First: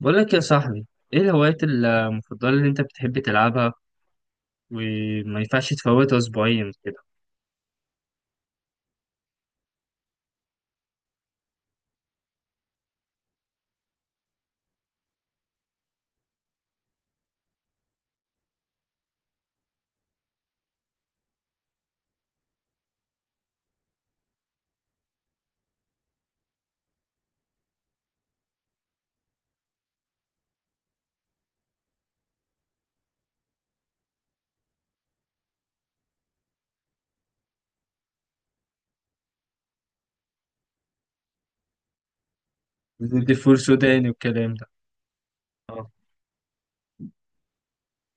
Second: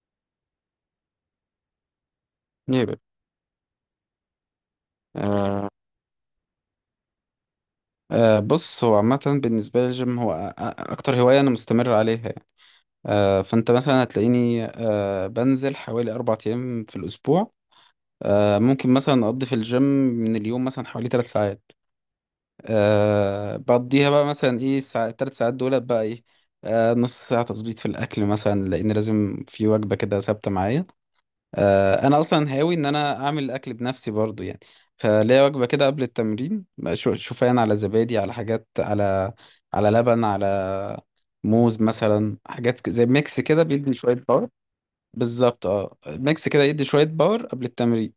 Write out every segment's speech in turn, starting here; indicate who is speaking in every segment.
Speaker 1: بقول لك يا صاحبي، ايه الهوايات المفضلة اللي انت
Speaker 2: يبقى
Speaker 1: بتحب تلعبها وما
Speaker 2: آه.
Speaker 1: ينفعش تفوتها اسبوعيا كده؟
Speaker 2: بص، هو عامة بالنسبة لي الجيم هو أكتر هواية أنا مستمر عليها يعني. فأنت مثلا هتلاقيني بنزل حوالي 4 أيام في الأسبوع. ممكن مثلا أقضي في الجيم من اليوم مثلا حوالي 3 ساعات. بقضيها بقى مثلا إيه ال3 ساعات دولت بقى إيه؟ نص ساعة تظبيط في الأكل مثلا، لأن لازم في وجبة كده ثابتة معايا. انا اصلا هاوي ان انا اعمل الاكل بنفسي برضو يعني. فليا وجبه كده قبل التمرين بقى، شوفان على زبادي على حاجات، على على لبن، على موز مثلا، حاجات زي
Speaker 1: دي
Speaker 2: ميكس
Speaker 1: فول
Speaker 2: كده بيدي
Speaker 1: سوداني
Speaker 2: شويه باور.
Speaker 1: والكلام ده.
Speaker 2: بالظبط
Speaker 1: اه،
Speaker 2: اه، ميكس كده يدي شويه باور قبل التمرين.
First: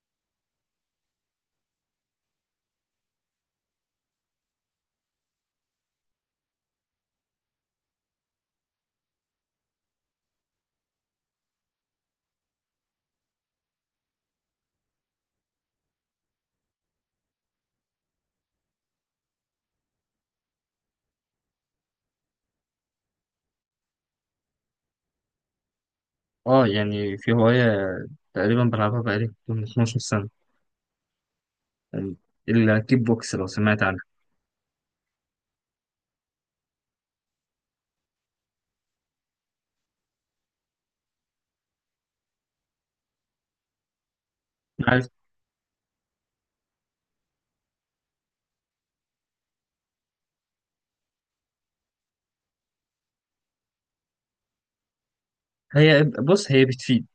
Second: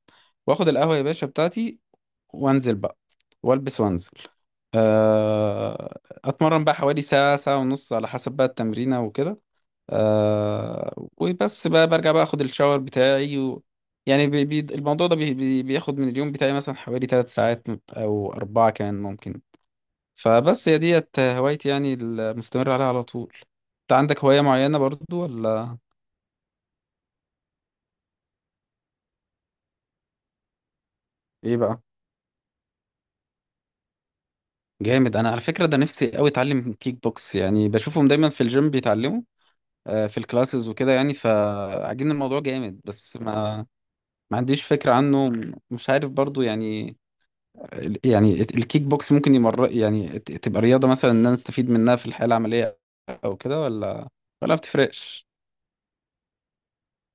Speaker 2: واخد القهوه يا باشا بتاعتي وانزل بقى، والبس وانزل. آه، اتمرن بقى حوالي ساعة، ساعة ونص، على حسب بقى التمرينة وكده. وبس بقى، برجع بقى اخد الشاور بتاعي و... يعني بي... بي... الموضوع ده بياخد من اليوم بتاعي مثلا حوالي 3 ساعات، او 4 كمان ممكن. فبس هي ديت هوايتي يعني، المستمر عليها على طول. انت عندك هواية معينة برضو ولا
Speaker 1: اه، يعني في هواية تقريبا بلعبها بقالي من 12 سنة،
Speaker 2: ايه بقى؟
Speaker 1: يعني الكيك بوكس لو سمعت عنها.
Speaker 2: جامد، انا على فكرة ده نفسي قوي اتعلم كيك بوكس، يعني بشوفهم دايما في الجيم بيتعلموا، في الكلاسز وكده يعني، فعاجبني الموضوع جامد، بس ما عنديش فكرة
Speaker 1: عارف.
Speaker 2: عنه، مش عارف برضو يعني. يعني الكيك بوكس ممكن يمر يعني، تبقى رياضة مثلا ان انا استفيد منها في الحياة العملية او كده، ولا ما بتفرقش؟
Speaker 1: هي بص، هي بتفيد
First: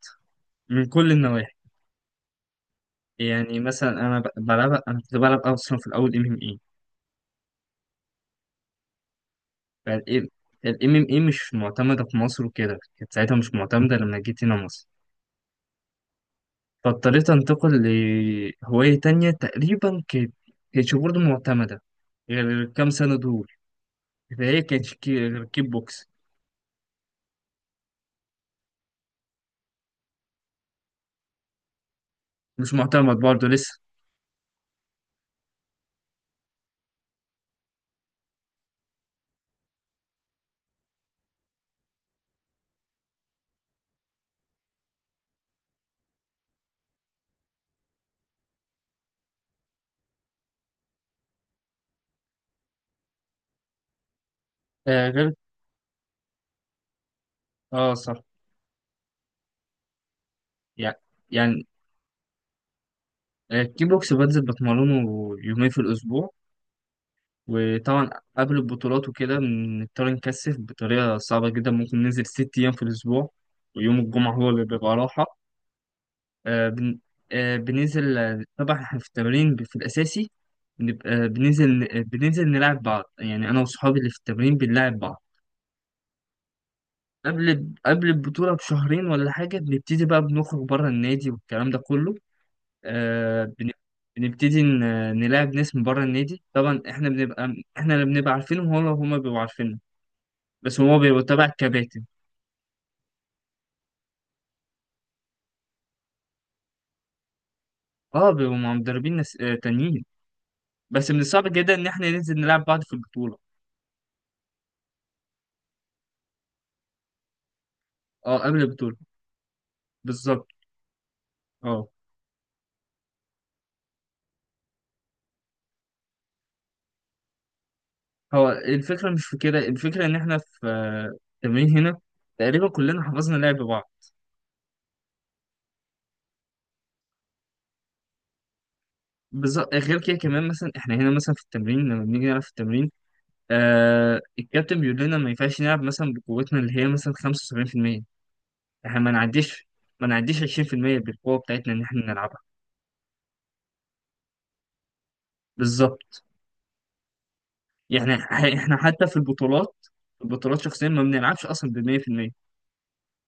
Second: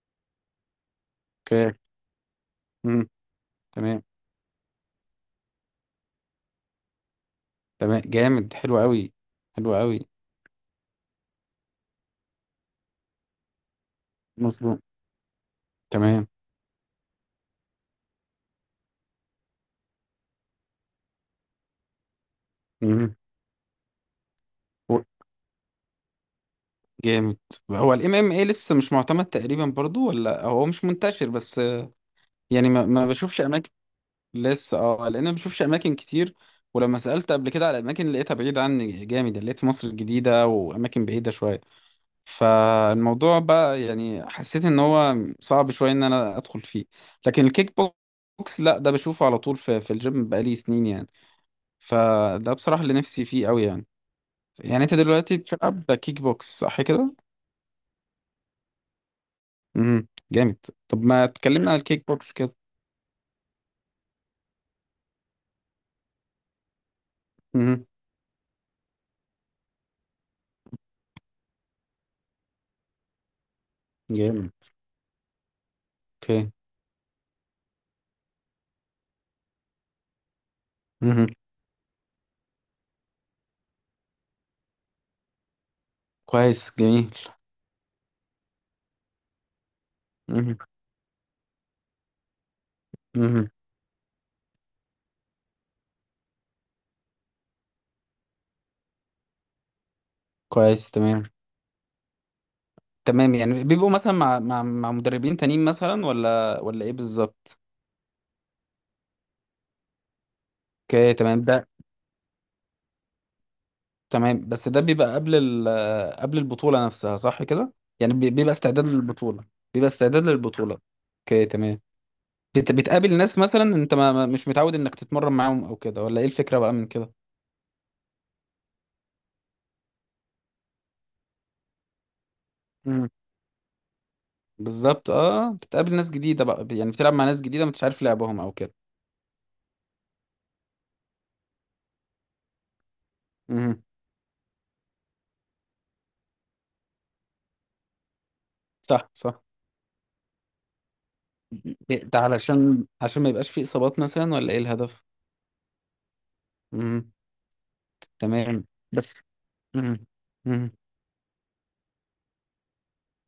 Speaker 1: من كل النواحي.
Speaker 2: اوكي. امم.
Speaker 1: يعني مثلا
Speaker 2: تمام.
Speaker 1: انا بلعبها، انا كنت بلعب اصلا في الاول ام ام اي.
Speaker 2: تمام جامد، حلو قوي. حلو قوي.
Speaker 1: فالام الام ام اي مش معتمدة في مصر وكده، كانت ساعتها مش معتمدة لما جيت هنا
Speaker 2: مظبوط
Speaker 1: مصر،
Speaker 2: تمام.
Speaker 1: فاضطريت أنتقل لهواية تانية تقريبا كانت كانتش برضه معتمدة غير الكام
Speaker 2: امم.
Speaker 1: سنة دول، فهي
Speaker 2: و-
Speaker 1: غير كيك بوكس.
Speaker 2: جامد. هو الام ام اي لسه مش معتمد تقريبا برضو، ولا هو مش منتشر بس؟ يعني
Speaker 1: مش
Speaker 2: ما
Speaker 1: معتمد
Speaker 2: بشوفش
Speaker 1: برضه
Speaker 2: اماكن.
Speaker 1: لسه.
Speaker 2: لسه اه، لان انا بشوفش اماكن كتير. ولما سالت قبل كده على اماكن لقيتها بعيده عني جامد يعني، لقيت في مصر الجديده واماكن بعيده شويه. فالموضوع بقى يعني حسيت ان هو صعب شويه ان انا ادخل فيه. لكن الكيك بوكس لا، ده بشوفه على طول في الجيم بقالي سنين يعني. فده بصراحه اللي نفسي فيه قوي يعني. يعني انت
Speaker 1: غير،
Speaker 2: دلوقتي بتلعب كيك بوكس صح كده؟
Speaker 1: اه صح.
Speaker 2: جامد.
Speaker 1: يعني
Speaker 2: طب ما
Speaker 1: يعني
Speaker 2: تكلمنا عن الكيك بوكس كده.
Speaker 1: الكيك بوكس بنزل بتمرنه يومين في الأسبوع،
Speaker 2: امم
Speaker 1: وطبعا قبل البطولات وكده بنضطر نكثف بطريقة صعبة جدا، ممكن ننزل ست أيام في الأسبوع، ويوم الجمعة هو
Speaker 2: جامد.
Speaker 1: اللي بيبقى راحة.
Speaker 2: اوكي.
Speaker 1: آه، بن... آه، بننزل طبعا احنا في التمرين في الأساسي
Speaker 2: امم.
Speaker 1: بننزل بننزل نلعب بعض، يعني أنا وصحابي اللي في التمرين بنلعب بعض.
Speaker 2: كويس جميل.
Speaker 1: قبل البطولة بشهرين ولا حاجة بنبتدي بقى
Speaker 2: امم.
Speaker 1: بنخرج بره النادي والكلام ده كله. آه، بن- بنبتدي نلاعب ناس من بره النادي، طبعا احنا بنبقى احنا اللي بنبقى عارفينهم، هو هما بيبقوا عارفيننا. بس
Speaker 2: كويس
Speaker 1: هو بيبقى
Speaker 2: تمام.
Speaker 1: تبع الكباتن.
Speaker 2: تمام، يعني بيبقوا مثلا مع مدربين تانيين مثلا، ولا ايه بالظبط؟
Speaker 1: اه، بيبقوا مع مدربين ناس تانيين. بس
Speaker 2: اوكي
Speaker 1: من
Speaker 2: تمام
Speaker 1: الصعب
Speaker 2: ده.
Speaker 1: جدا ان احنا ننزل نلعب بعض في البطولة.
Speaker 2: تمام، بس ده بيبقى قبل ال، قبل البطولة نفسها صح كده؟ يعني
Speaker 1: اه،
Speaker 2: بيبقى
Speaker 1: قبل
Speaker 2: استعداد
Speaker 1: البطولة.
Speaker 2: للبطولة. بيبقى استعداد
Speaker 1: بالظبط.
Speaker 2: للبطولة. اوكي تمام.
Speaker 1: اه،
Speaker 2: بتقابل ناس مثلا انت مش متعود انك تتمرن معاهم او كده، ولا ايه الفكرة بقى من كده؟
Speaker 1: هو الفكرة مش في كده، الفكرة إن إحنا في التمرين هنا تقريبا كلنا
Speaker 2: مم.
Speaker 1: حفظنا لعب بعض.
Speaker 2: بالظبط اه، بتقابل ناس جديدة بقى يعني، بتلعب مع ناس جديدة ما انتش عارف لعبهم او كده.
Speaker 1: بالظبط، غير كده كمان مثلا إحنا هنا مثلا في التمرين لما بنيجي نلعب في التمرين
Speaker 2: مم.
Speaker 1: الكابتن بيقول لنا ما ينفعش نلعب مثلا بقوتنا اللي هي مثلا 75%. إحنا ما
Speaker 2: صح صح.
Speaker 1: نعديش ما نعديش 20% بالقوة بتاعتنا إن إحنا
Speaker 2: ده
Speaker 1: نلعبها.
Speaker 2: عشان ما يبقاش فيه اصابات مثلا، ولا ايه الهدف؟
Speaker 1: بالظبط.
Speaker 2: مم.
Speaker 1: يعني
Speaker 2: تمام
Speaker 1: إحنا حتى في
Speaker 2: بس.
Speaker 1: البطولات،
Speaker 2: مم.
Speaker 1: البطولات
Speaker 2: مم.
Speaker 1: شخصيا ما بنلعبش أصلا ب 100%.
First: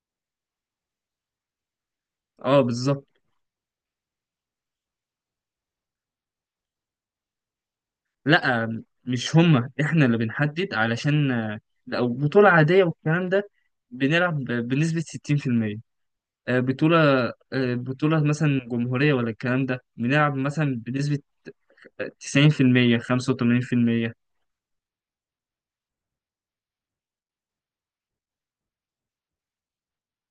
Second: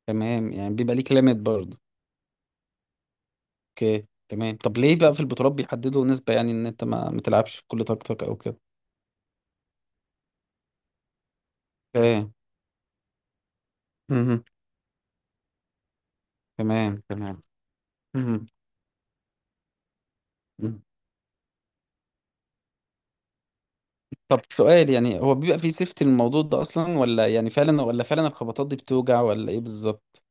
Speaker 2: تمام، يعني بيبقى ليك ليميت برضه.
Speaker 1: أه بالظبط.
Speaker 2: اوكي تمام. طب ليه بقى في البطولات بيحددوا نسبة، يعني ان انت ما تلعبش بكل طاقتك او كده؟
Speaker 1: لا، مش هما احنا اللي بنحدد، علشان لو
Speaker 2: اوكي.
Speaker 1: بطولة عادية والكلام ده بنلعب
Speaker 2: مم.
Speaker 1: بنسبة 60%. آه،
Speaker 2: تمام
Speaker 1: بطولة
Speaker 2: تمام.
Speaker 1: بطولة
Speaker 2: مم.
Speaker 1: مثلا جمهورية ولا الكلام ده بنلعب مثلا
Speaker 2: مم.
Speaker 1: بنسبة 90% 85%.
Speaker 2: طب سؤال، يعني هو بيبقى فيه سيفتي الموضوع ده اصلا، ولا يعني فعلا، ولا فعلا الخبطات دي بتوجع، ولا ايه بالظبط؟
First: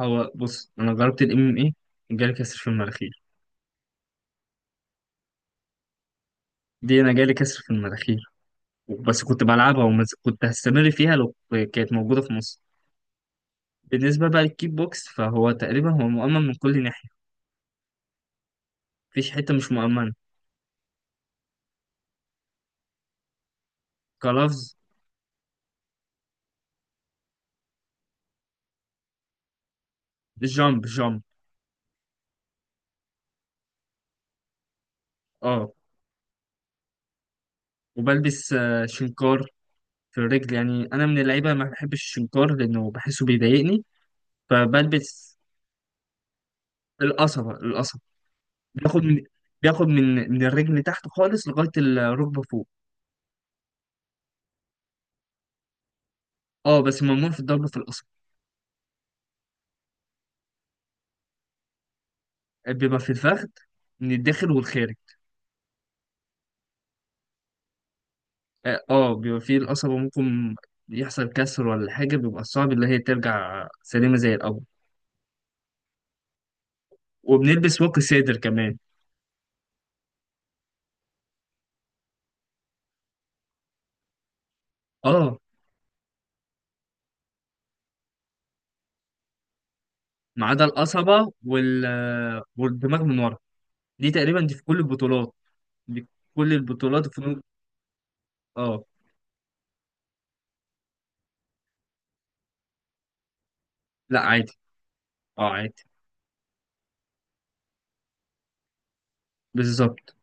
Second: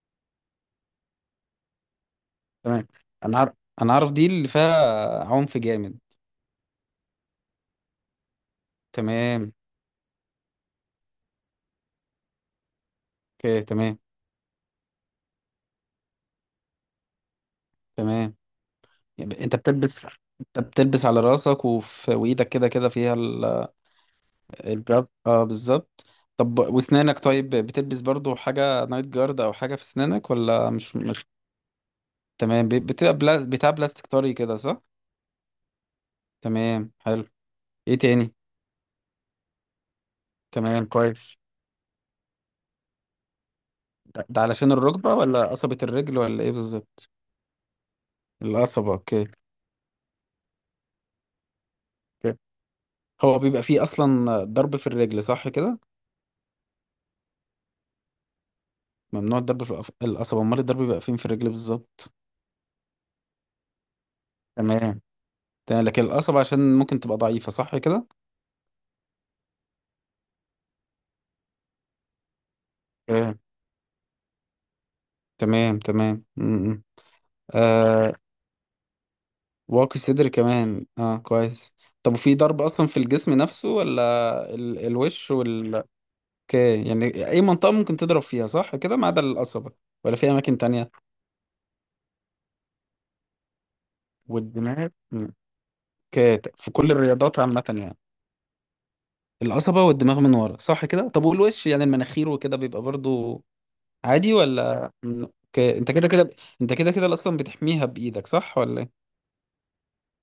Speaker 1: هو بص، أنا جربت الام ام ايه، جالي كسر في
Speaker 2: تمام.
Speaker 1: المناخير.
Speaker 2: انا عارف. انا عارف دي اللي فيها عنف جامد.
Speaker 1: دي أنا جالي كسر في المناخير، بس كنت
Speaker 2: تمام.
Speaker 1: بلعبها، وكنت هستمر فيها لو كانت موجودة في مصر.
Speaker 2: اوكي تمام.
Speaker 1: بالنسبة بقى للكيك بوكس فهو تقريبا هو مؤمن من كل ناحية،
Speaker 2: تمام،
Speaker 1: مفيش
Speaker 2: يعني
Speaker 1: حتة
Speaker 2: انت
Speaker 1: مش
Speaker 2: بتلبس،
Speaker 1: مؤمنة.
Speaker 2: انت بتلبس على راسك وفي وايدك كده كده فيها
Speaker 1: كلفظ.
Speaker 2: الجارد اه بالظبط. طب واسنانك طيب، بتلبس برضو حاجة نايت جارد او حاجة في اسنانك، ولا
Speaker 1: جامب
Speaker 2: مش
Speaker 1: جامب.
Speaker 2: مش تمام، بتبقى بتاع بلاستيك طري كده صح؟
Speaker 1: اه.
Speaker 2: تمام حلو. ايه تاني؟
Speaker 1: وبلبس شنكار في الرجل،
Speaker 2: تمام
Speaker 1: يعني انا من
Speaker 2: كويس.
Speaker 1: اللعيبه ما بحبش الشنكار لانه بحسه بيضايقني.
Speaker 2: ده علشان الركبة،
Speaker 1: فبلبس
Speaker 2: ولا قصبة الرجل، ولا ايه بالظبط؟
Speaker 1: القصبه القصبه.
Speaker 2: القصبة
Speaker 1: بياخد من
Speaker 2: اوكي.
Speaker 1: بياخد من الرجل تحت خالص لغايه
Speaker 2: اوكي.
Speaker 1: الركبه فوق.
Speaker 2: هو بيبقى فيه اصلا ضرب في الرجل صح كده؟
Speaker 1: اه، بس ممنوع في الضرب في القصبه،
Speaker 2: ممنوع الضرب في القصبة، امال الضرب بيبقى فين في الرجل بالظبط؟
Speaker 1: بيبقى في الفخذ من الداخل والخارج.
Speaker 2: تمام. تمام، لكن القصب عشان ممكن تبقى ضعيفة صح كده؟
Speaker 1: اه، بيبقى في القصبه ممكن يحصل كسر ولا حاجه، بيبقى صعب اللي هي ترجع سليمه زي الاول.
Speaker 2: تمام تمام تمام، م.
Speaker 1: وبنلبس واقي
Speaker 2: آه،
Speaker 1: صدر كمان.
Speaker 2: واقي صدر كمان اه كويس. طب وفي ضرب اصلا في الجسم نفسه، ولا الوش
Speaker 1: اه،
Speaker 2: وال؟ اوكي، يعني اي منطقة ممكن تضرب فيها صح كده، ما عدا القصبة؟ ولا في
Speaker 1: ما
Speaker 2: اماكن
Speaker 1: عدا
Speaker 2: تانية؟
Speaker 1: القصبه والدماغ من ورا، دي تقريبا دي في كل
Speaker 2: والدماغ م.
Speaker 1: البطولات. دي في
Speaker 2: اوكي
Speaker 1: كل
Speaker 2: في كل
Speaker 1: البطولات في.
Speaker 2: الرياضات عامة يعني.
Speaker 1: اه،
Speaker 2: القصبة والدماغ من ورا صح كده؟ طب والوش يعني المناخير وكده بيبقى برضو
Speaker 1: لا
Speaker 2: عادي،
Speaker 1: عادي.
Speaker 2: ولا
Speaker 1: اه
Speaker 2: اوكي.
Speaker 1: عادي.
Speaker 2: انت كده كده اصلا بتحميها بايدك صح ولا إيه؟
Speaker 1: بالظبط.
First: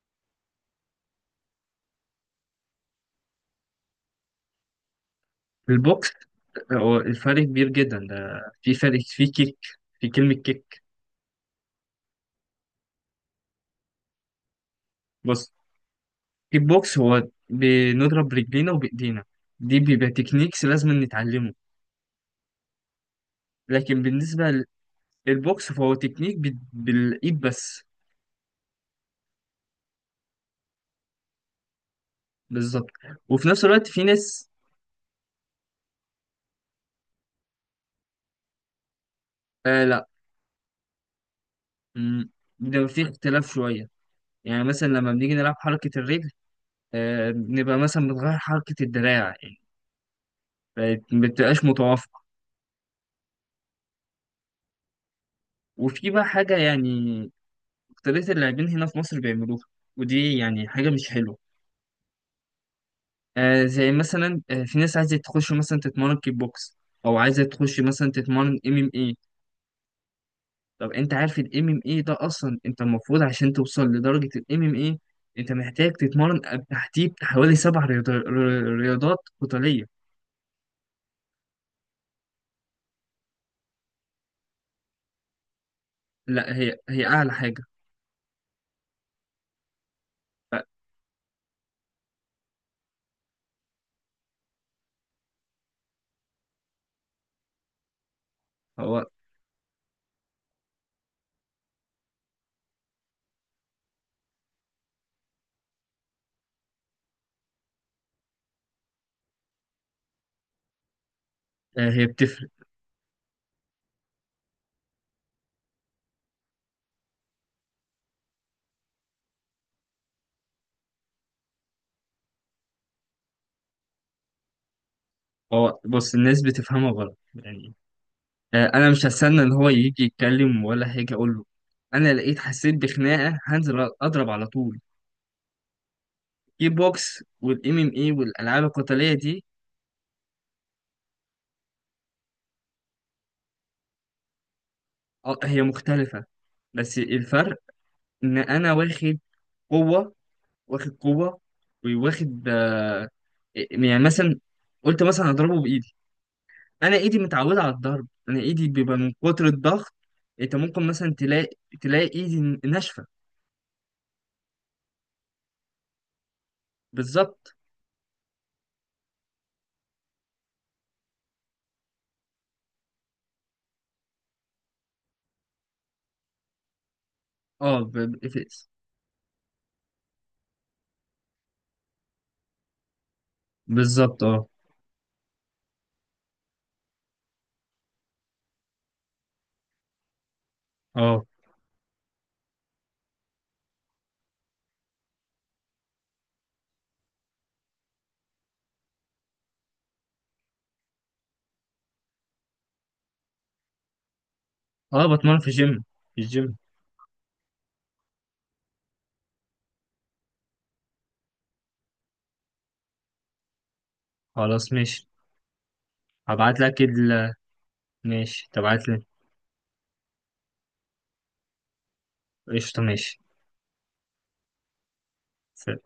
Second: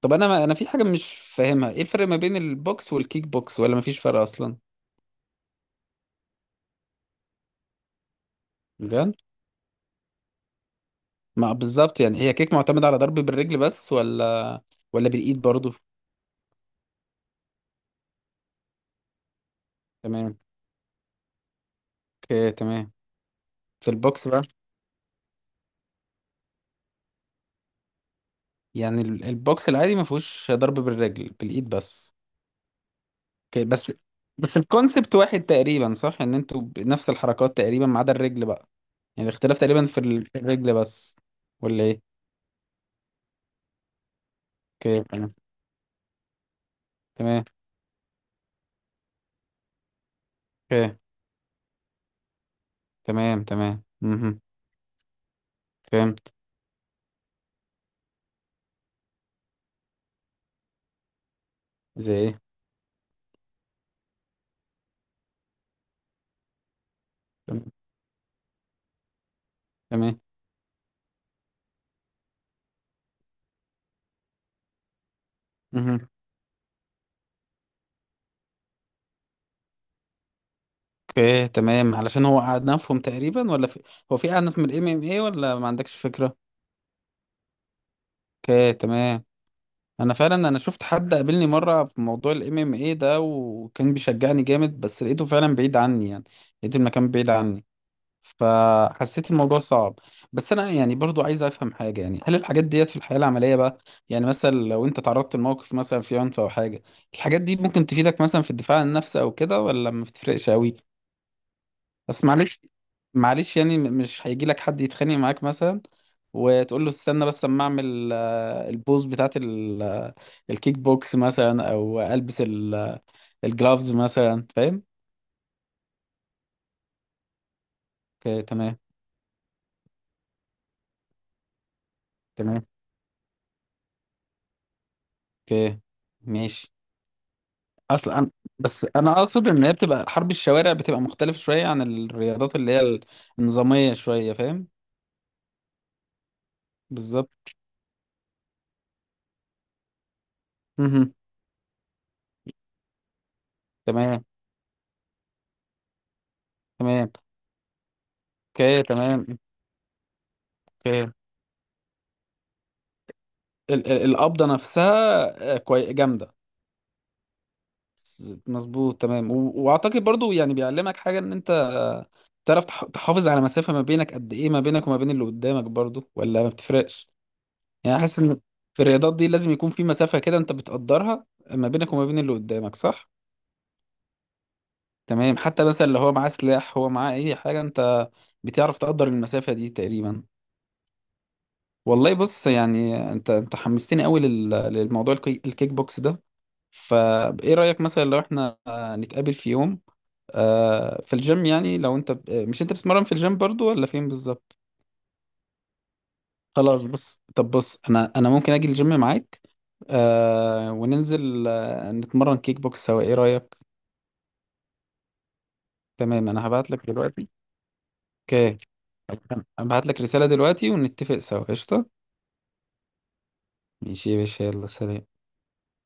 Speaker 2: طب انا ما انا في حاجه مش فاهمها، ايه الفرق ما بين البوكس والكيك بوكس، ولا ما فيش فرق اصلا؟
Speaker 1: البوكس، هو الفرق كبير جدا، ده في فرق
Speaker 2: بجد؟
Speaker 1: في كلمة كيك.
Speaker 2: ما بالظبط يعني، هي كيك معتمده على ضرب بالرجل بس، ولا بالايد
Speaker 1: بص،
Speaker 2: برضو؟
Speaker 1: الكيك بوكس هو بنضرب رجلينا وبإيدينا، دي بيبقى
Speaker 2: تمام.
Speaker 1: تكنيكس لازم نتعلمه.
Speaker 2: اوكي تمام. في
Speaker 1: لكن
Speaker 2: البوكس بقى.
Speaker 1: بالنسبة للبوكس فهو تكنيك بالإيد بس.
Speaker 2: يعني البوكس العادي ما فيهوش ضرب بالرجل، بالايد بس.
Speaker 1: بالظبط، وفي نفس
Speaker 2: اوكي
Speaker 1: الوقت
Speaker 2: بس.
Speaker 1: في ناس.
Speaker 2: بس الكونسبت واحد تقريبا صح، ان انتوا بنفس الحركات تقريبا ما عدا الرجل بقى. يعني الاختلاف
Speaker 1: آه
Speaker 2: تقريبا في
Speaker 1: لا.
Speaker 2: في الرجل بس. ولا ايه؟
Speaker 1: مم، ده في اختلاف شوية، يعني مثلا
Speaker 2: اوكي
Speaker 1: لما بنيجي
Speaker 2: تمام.
Speaker 1: نلعب حركة الرجل
Speaker 2: تمام.
Speaker 1: بنبقى مثلا بتغير حركة الدراع، يعني
Speaker 2: اوكي
Speaker 1: ما بتبقاش متوافقة.
Speaker 2: تمام تمام. مهم.
Speaker 1: وفي بقى
Speaker 2: فهمت.
Speaker 1: حاجة يعني أكترية اللاعبين هنا في مصر بيعملوها، ودي يعني حاجة مش حلوة.
Speaker 2: زي ايه؟
Speaker 1: آه، زي مثلا في ناس عايزة تخش مثلا تتمرن كيك بوكس، أو عايزة تخش مثلا تتمرن ام ام اي.
Speaker 2: تمام.
Speaker 1: طب أنت عارف الام ام اي ده أصلا، أنت المفروض عشان توصل لدرجة الام ام اي أنت محتاج
Speaker 2: مهم.
Speaker 1: تتمرن تحتيه حوالي سبع رياضات قتالية.
Speaker 2: اوكي تمام، علشان هو أعنفهم تقريبا، ولا في... هو في أعنف من الام ام اي، ولا ما عندكش فكرة؟
Speaker 1: لا هي أعلى حاجة.
Speaker 2: اوكي تمام. انا فعلا، انا شفت حد قابلني مرة في موضوع الام ام اي ده، وكان بيشجعني جامد بس لقيته فعلا بعيد عني يعني. لقيت المكان بعيد عني،
Speaker 1: هو
Speaker 2: فحسيت الموضوع صعب. بس انا يعني برضو عايز افهم حاجة، يعني هل الحاجات ديت في الحياة العملية بقى، يعني مثلا لو انت تعرضت لموقف مثلا في عنف او حاجة، الحاجات دي ممكن تفيدك مثلا في الدفاع عن النفس او كده، ولا ما بتفرقش قوي؟
Speaker 1: هي
Speaker 2: بس
Speaker 1: بتفرق.
Speaker 2: معلش. معلش يعني، مش هيجي لك حد يتخانق معاك مثلا، وتقول له استنى بس اما اعمل البوز بتاعت الكيك بوكس مثلا، او البس الجلافز مثلا فاهم؟
Speaker 1: هو بص، الناس بتفهمها غلط، يعني
Speaker 2: اوكي تمام.
Speaker 1: انا مش هستنى ان هو يجي يتكلم ولا حاجه اقول له، انا لقيت
Speaker 2: تمام
Speaker 1: حسيت بخناقه هنزل اضرب على طول.
Speaker 2: اوكي
Speaker 1: كيك
Speaker 2: ماشي.
Speaker 1: بوكس والام ام اي
Speaker 2: اصلا أنا-
Speaker 1: والالعاب
Speaker 2: بس
Speaker 1: القتاليه
Speaker 2: انا
Speaker 1: دي
Speaker 2: اقصد ان هي بتبقى حرب الشوارع، بتبقى مختلفة شوية عن الرياضات اللي هي النظامية شوية فاهم.
Speaker 1: هي مختلفه، بس
Speaker 2: بالظبط.
Speaker 1: الفرق ان انا واخد قوه واخد
Speaker 2: مهم.
Speaker 1: قوه وواخد آه، يعني
Speaker 2: تمام
Speaker 1: مثلا قلت مثلا اضربه بايدي، انا
Speaker 2: تمام.
Speaker 1: ايدي متعوده على الضرب، انا ايدي
Speaker 2: اوكي
Speaker 1: بيبقى من
Speaker 2: تمام.
Speaker 1: كتر الضغط. انت ممكن
Speaker 2: اوكي،
Speaker 1: مثلا تلاقي ايدي ناشفه.
Speaker 2: القبضة نفسها كوي جامدة.
Speaker 1: بالظبط.
Speaker 2: مظبوط تمام. و... واعتقد برضو يعني بيعلمك حاجة ان انت تعرف تحافظ على مسافة ما بينك، قد ايه ما بينك وما بين اللي قدامك برضو، ولا ما بتفرقش؟
Speaker 1: اه،
Speaker 2: يعني حاسس ان في الرياضات دي لازم يكون في مسافة كده انت بتقدرها ما بينك وما بين اللي قدامك صح؟
Speaker 1: بالظبط. اه،
Speaker 2: تمام. حتى مثلا اللي هو معاه سلاح، هو معاه اي حاجة، انت بتعرف تقدر المسافة دي تقريبا.
Speaker 1: اه،
Speaker 2: والله بص، يعني انت حمستني قوي للموضوع الكيك بوكس ده. فايه رأيك مثلا لو احنا نتقابل في يوم في الجيم؟ يعني لو انت مش انت بتتمرن في الجيم برضو، ولا فين بالظبط؟
Speaker 1: اه. بتمرن في الجيم، في الجيم.
Speaker 2: خلاص بص، طب بص، انا ممكن اجي الجيم معاك، وننزل نتمرن كيك بوكس سوا، ايه رأيك؟
Speaker 1: خلاص ماشي.
Speaker 2: تمام، انا
Speaker 1: هبعت
Speaker 2: هبعت
Speaker 1: لك
Speaker 2: لك دلوقتي.
Speaker 1: ال، ماشي
Speaker 2: اوكي.
Speaker 1: تبعت لي.
Speaker 2: هبعت لك رسالة دلوقتي ونتفق سوا، قشطة.
Speaker 1: قشطة ماشي.
Speaker 2: ماشي يا باشا، يلا سلام.